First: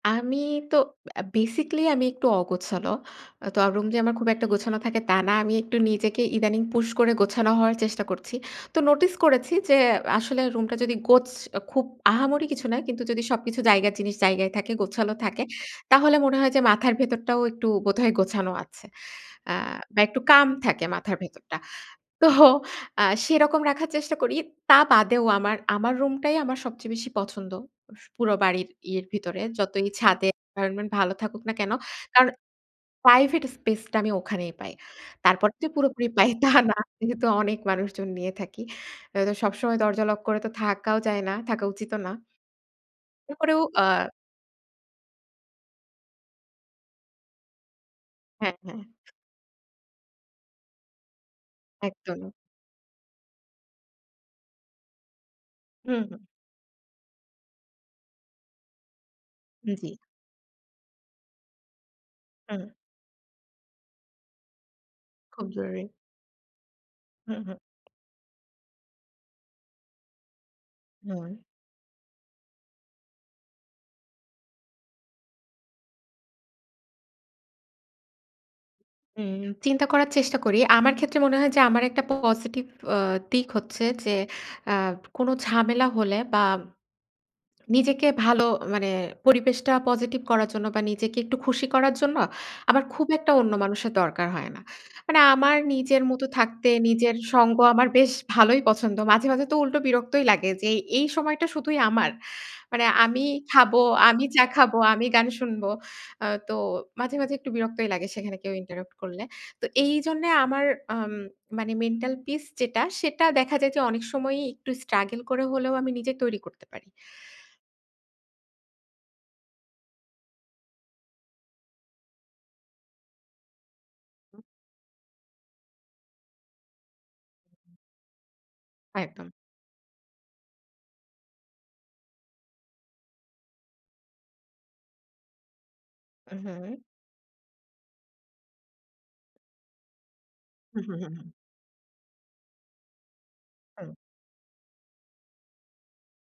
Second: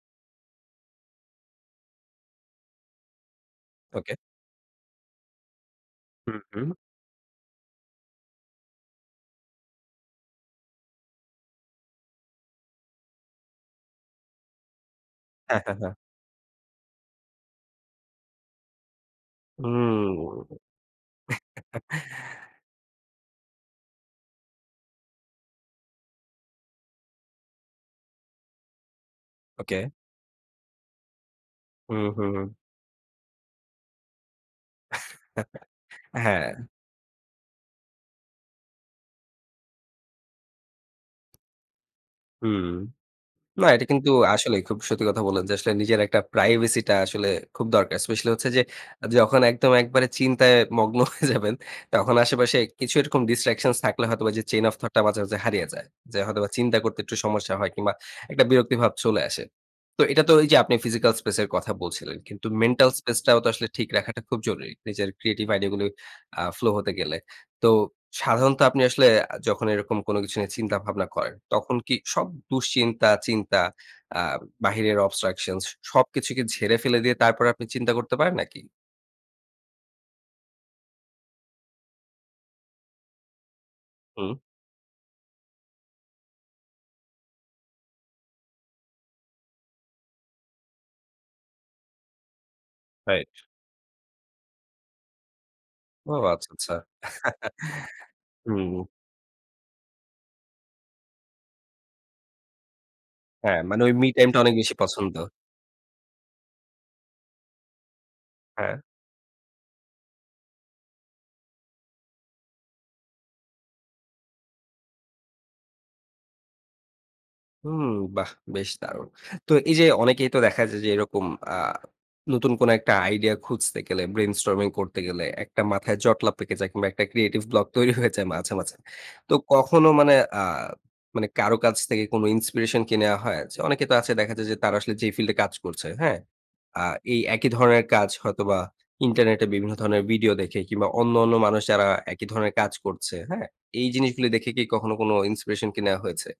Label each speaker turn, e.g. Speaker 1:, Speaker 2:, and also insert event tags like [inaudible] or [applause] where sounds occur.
Speaker 1: আমি তো আ বেসিক্যালি আমি একটু অগোছালো। তো রুম যে
Speaker 2: ওকে।
Speaker 1: আমার খুব একটা গোছানো থাকে তা না। আমি একটু নিজেকে
Speaker 2: হু,
Speaker 1: ইদানিং
Speaker 2: হু।
Speaker 1: পুশ করে গোছানো হওয়ার চেষ্টা করছি। তো নোটিস করেছি যে আসলে রুমটা যদি গোছ খুব আহামরি কিছু না। কিন্তু যদি সবকিছু জায়গার জিনিস জায়গায় থাকে, গোছালো থাকে
Speaker 2: হ্যাঁ, হ্যাঁ, হ্যাঁ।
Speaker 1: তাহলে মনে হয় যে মাথার ভেতরটাও একটু বোধহয় গোছানো আছে। আ
Speaker 2: হুম।
Speaker 1: বা একটু কাম
Speaker 2: [chuckles]
Speaker 1: থাকে মাথার ভেতরটা। তো আ সেরকম রাখার চেষ্টা করি। তা বাদেও আমার আমার রুমটাই আমার সবচেয়ে বেশি পছন্দ। স পুরো বাড়ির ইয়ের ভেতরে। যতই
Speaker 2: ওকে।
Speaker 1: ছাদে এনভায়রনমেন্ট ভালো থাকুক না কেনো?
Speaker 2: হু,
Speaker 1: কারণ
Speaker 2: হু।
Speaker 1: প্রাইভেট স্পেস টা আমি ওখানেই পাই। তারপরে যে
Speaker 2: [chuckles]
Speaker 1: পুরোপুরি পাই তা
Speaker 2: হ্যাঁ।
Speaker 1: না। যেহেতু অনেক মানুষজন নিয়ে থাকি। আ তো সবসময় দরজা লক করে তো থাকাও যায় না। থাকা উচিতও না।
Speaker 2: হুম,
Speaker 1: এরপরেও
Speaker 2: না, এটা
Speaker 1: আ
Speaker 2: কিন্তু আসলেই খুব সত্যি কথা বললেন যে আসলে নিজের একটা প্রাইভেসি টা আসলে খুব দরকার। স্পেশালি হচ্ছে
Speaker 1: হ্যাঁ,
Speaker 2: যে
Speaker 1: হ্যাঁ।
Speaker 2: যখন একদম একেবারে চিন্তায় মগ্ন হয়ে যাবেন তখন
Speaker 1: একদম।
Speaker 2: আশেপাশে কিছু এরকম ডিসট্রাকশন থাকলে হয়তোবা যে চেইন ওফ থট টা মাঝে, মাঝে হারিয়ে যায়।
Speaker 1: হুম, হু।
Speaker 2: যে হয়তোবা চিন্তা করতে একটু সমস্যা হয় কিংবা একটা বিরক্তিভাব চলে আসে।
Speaker 1: জ্বী।
Speaker 2: তো এটা তো এই যে আপনি ফিজিক্যাল স্পেস এর কথা বলছিলেন। কিন্তু
Speaker 1: হু।
Speaker 2: মেন্টাল স্পেস টাও তো আসলে ঠিক রাখাটা খুব জরুরি। নিজের
Speaker 1: খুব
Speaker 2: ক্রিয়েটিভ আইডিয়া
Speaker 1: জরুরি।
Speaker 2: গুলো আ ফ্লো হতে গেলে।
Speaker 1: হুম, হুম।
Speaker 2: তো সাধারণত আপনি আসলে যখন এরকম কোনো কিছু নিয়ে চিন্তা ভাবনা করেন
Speaker 1: হুম।
Speaker 2: তখন কি সব দুশ্চিন্তা চিন্তা আ বাহিরের অবস্ট্রাকশনস সবকিছু কি ঝেড়ে ফেলে দিয়ে তারপরে আপনি চিন্তা করতে পারেন নাকি?
Speaker 1: উম চিন্তা করার চেষ্টা করি। আমার ক্ষেত্রে মনে হয় যে আমার একটা পজিটিভ আ দিক হচ্ছে যে
Speaker 2: হু।
Speaker 1: আ কোনো ঝামেলা হলে বা নিজেকে ভালো মানে পরিবেশটা পজিটিভ করার জন্য বা নিজেকে একটু খুশি করার জন্য আমার খুব
Speaker 2: রাইট।
Speaker 1: একটা অন্য মানুষের দরকার হয় না। মানে আমার নিজের
Speaker 2: ও
Speaker 1: মতো
Speaker 2: আচ্ছা,
Speaker 1: থাকতে
Speaker 2: আচ্ছা।
Speaker 1: নিজের সঙ্গ আমার বেশ
Speaker 2: [chuckles]
Speaker 1: ভালই
Speaker 2: হুম।
Speaker 1: পছন্দ। মাঝে, মাঝে তো উল্টো বিরক্তই লাগে যে এই সময়টা শুধুই আমার। মানে আমি
Speaker 2: হ্যাঁ,
Speaker 1: খাবো,
Speaker 2: মানে ওই মি
Speaker 1: আমি
Speaker 2: টাইম টা
Speaker 1: চা
Speaker 2: অনেক বেশি
Speaker 1: খাবো, আমি
Speaker 2: পছন্দ।
Speaker 1: গান শুনব। আ তো মাঝে, মাঝে একটু বিরক্তই লাগে সেখানে কেউ
Speaker 2: হ্যাঁ।
Speaker 1: ইন্টারাপ্ট করলে। তো এই জন্যে আমার আম মানে মেন্টাল পিস যেটা সেটা দেখা যায় যে অনেক সময়ই একটু স্ট্রাগল করে হলেও আমি নিজে তৈরি করতে পারি।
Speaker 2: হুম, বাহ! বেশ দারুণ। তো এই যে অনেকেই তো দেখা যায় যে এরকম আ নতুন কোনো একটা আইডিয়া খুঁজতে গেলে ব্রেইন
Speaker 1: হুম।
Speaker 2: স্টর্মিং করতে গেলে একটা মাথায় জটলা পেকে যায় কিংবা একটা ক্রিয়েটিভ ব্লক তৈরি হয়ে যায় মাঝে, মাঝে।
Speaker 1: একদম।
Speaker 2: তো কখনো মানে আ মানে কারো কাছ থেকে কোনো ইন্সপিরেশন কে নেয়া হয়? যে অনেকে তো আছে দেখা যায় যে তারা আসলে যেই ফিল্ডে কাজ করছে, হ্যাঁ?
Speaker 1: উ হুম।
Speaker 2: আ এই একই ধরনের কাজ হয়তোবা ইন্টারনেটে বিভিন্ন ধরনের ভিডিও দেখে
Speaker 1: উ
Speaker 2: কিংবা
Speaker 1: হু, হু, হু,
Speaker 2: অন্য,
Speaker 1: হু।
Speaker 2: অন্য মানুষ যারা একই ধরনের কাজ করছে, হ্যাঁ? এই
Speaker 1: হু।
Speaker 2: জিনিসগুলো দেখে কি কখনো কোনো ইন্সপিরেশন কে নেয়া হয়েছে?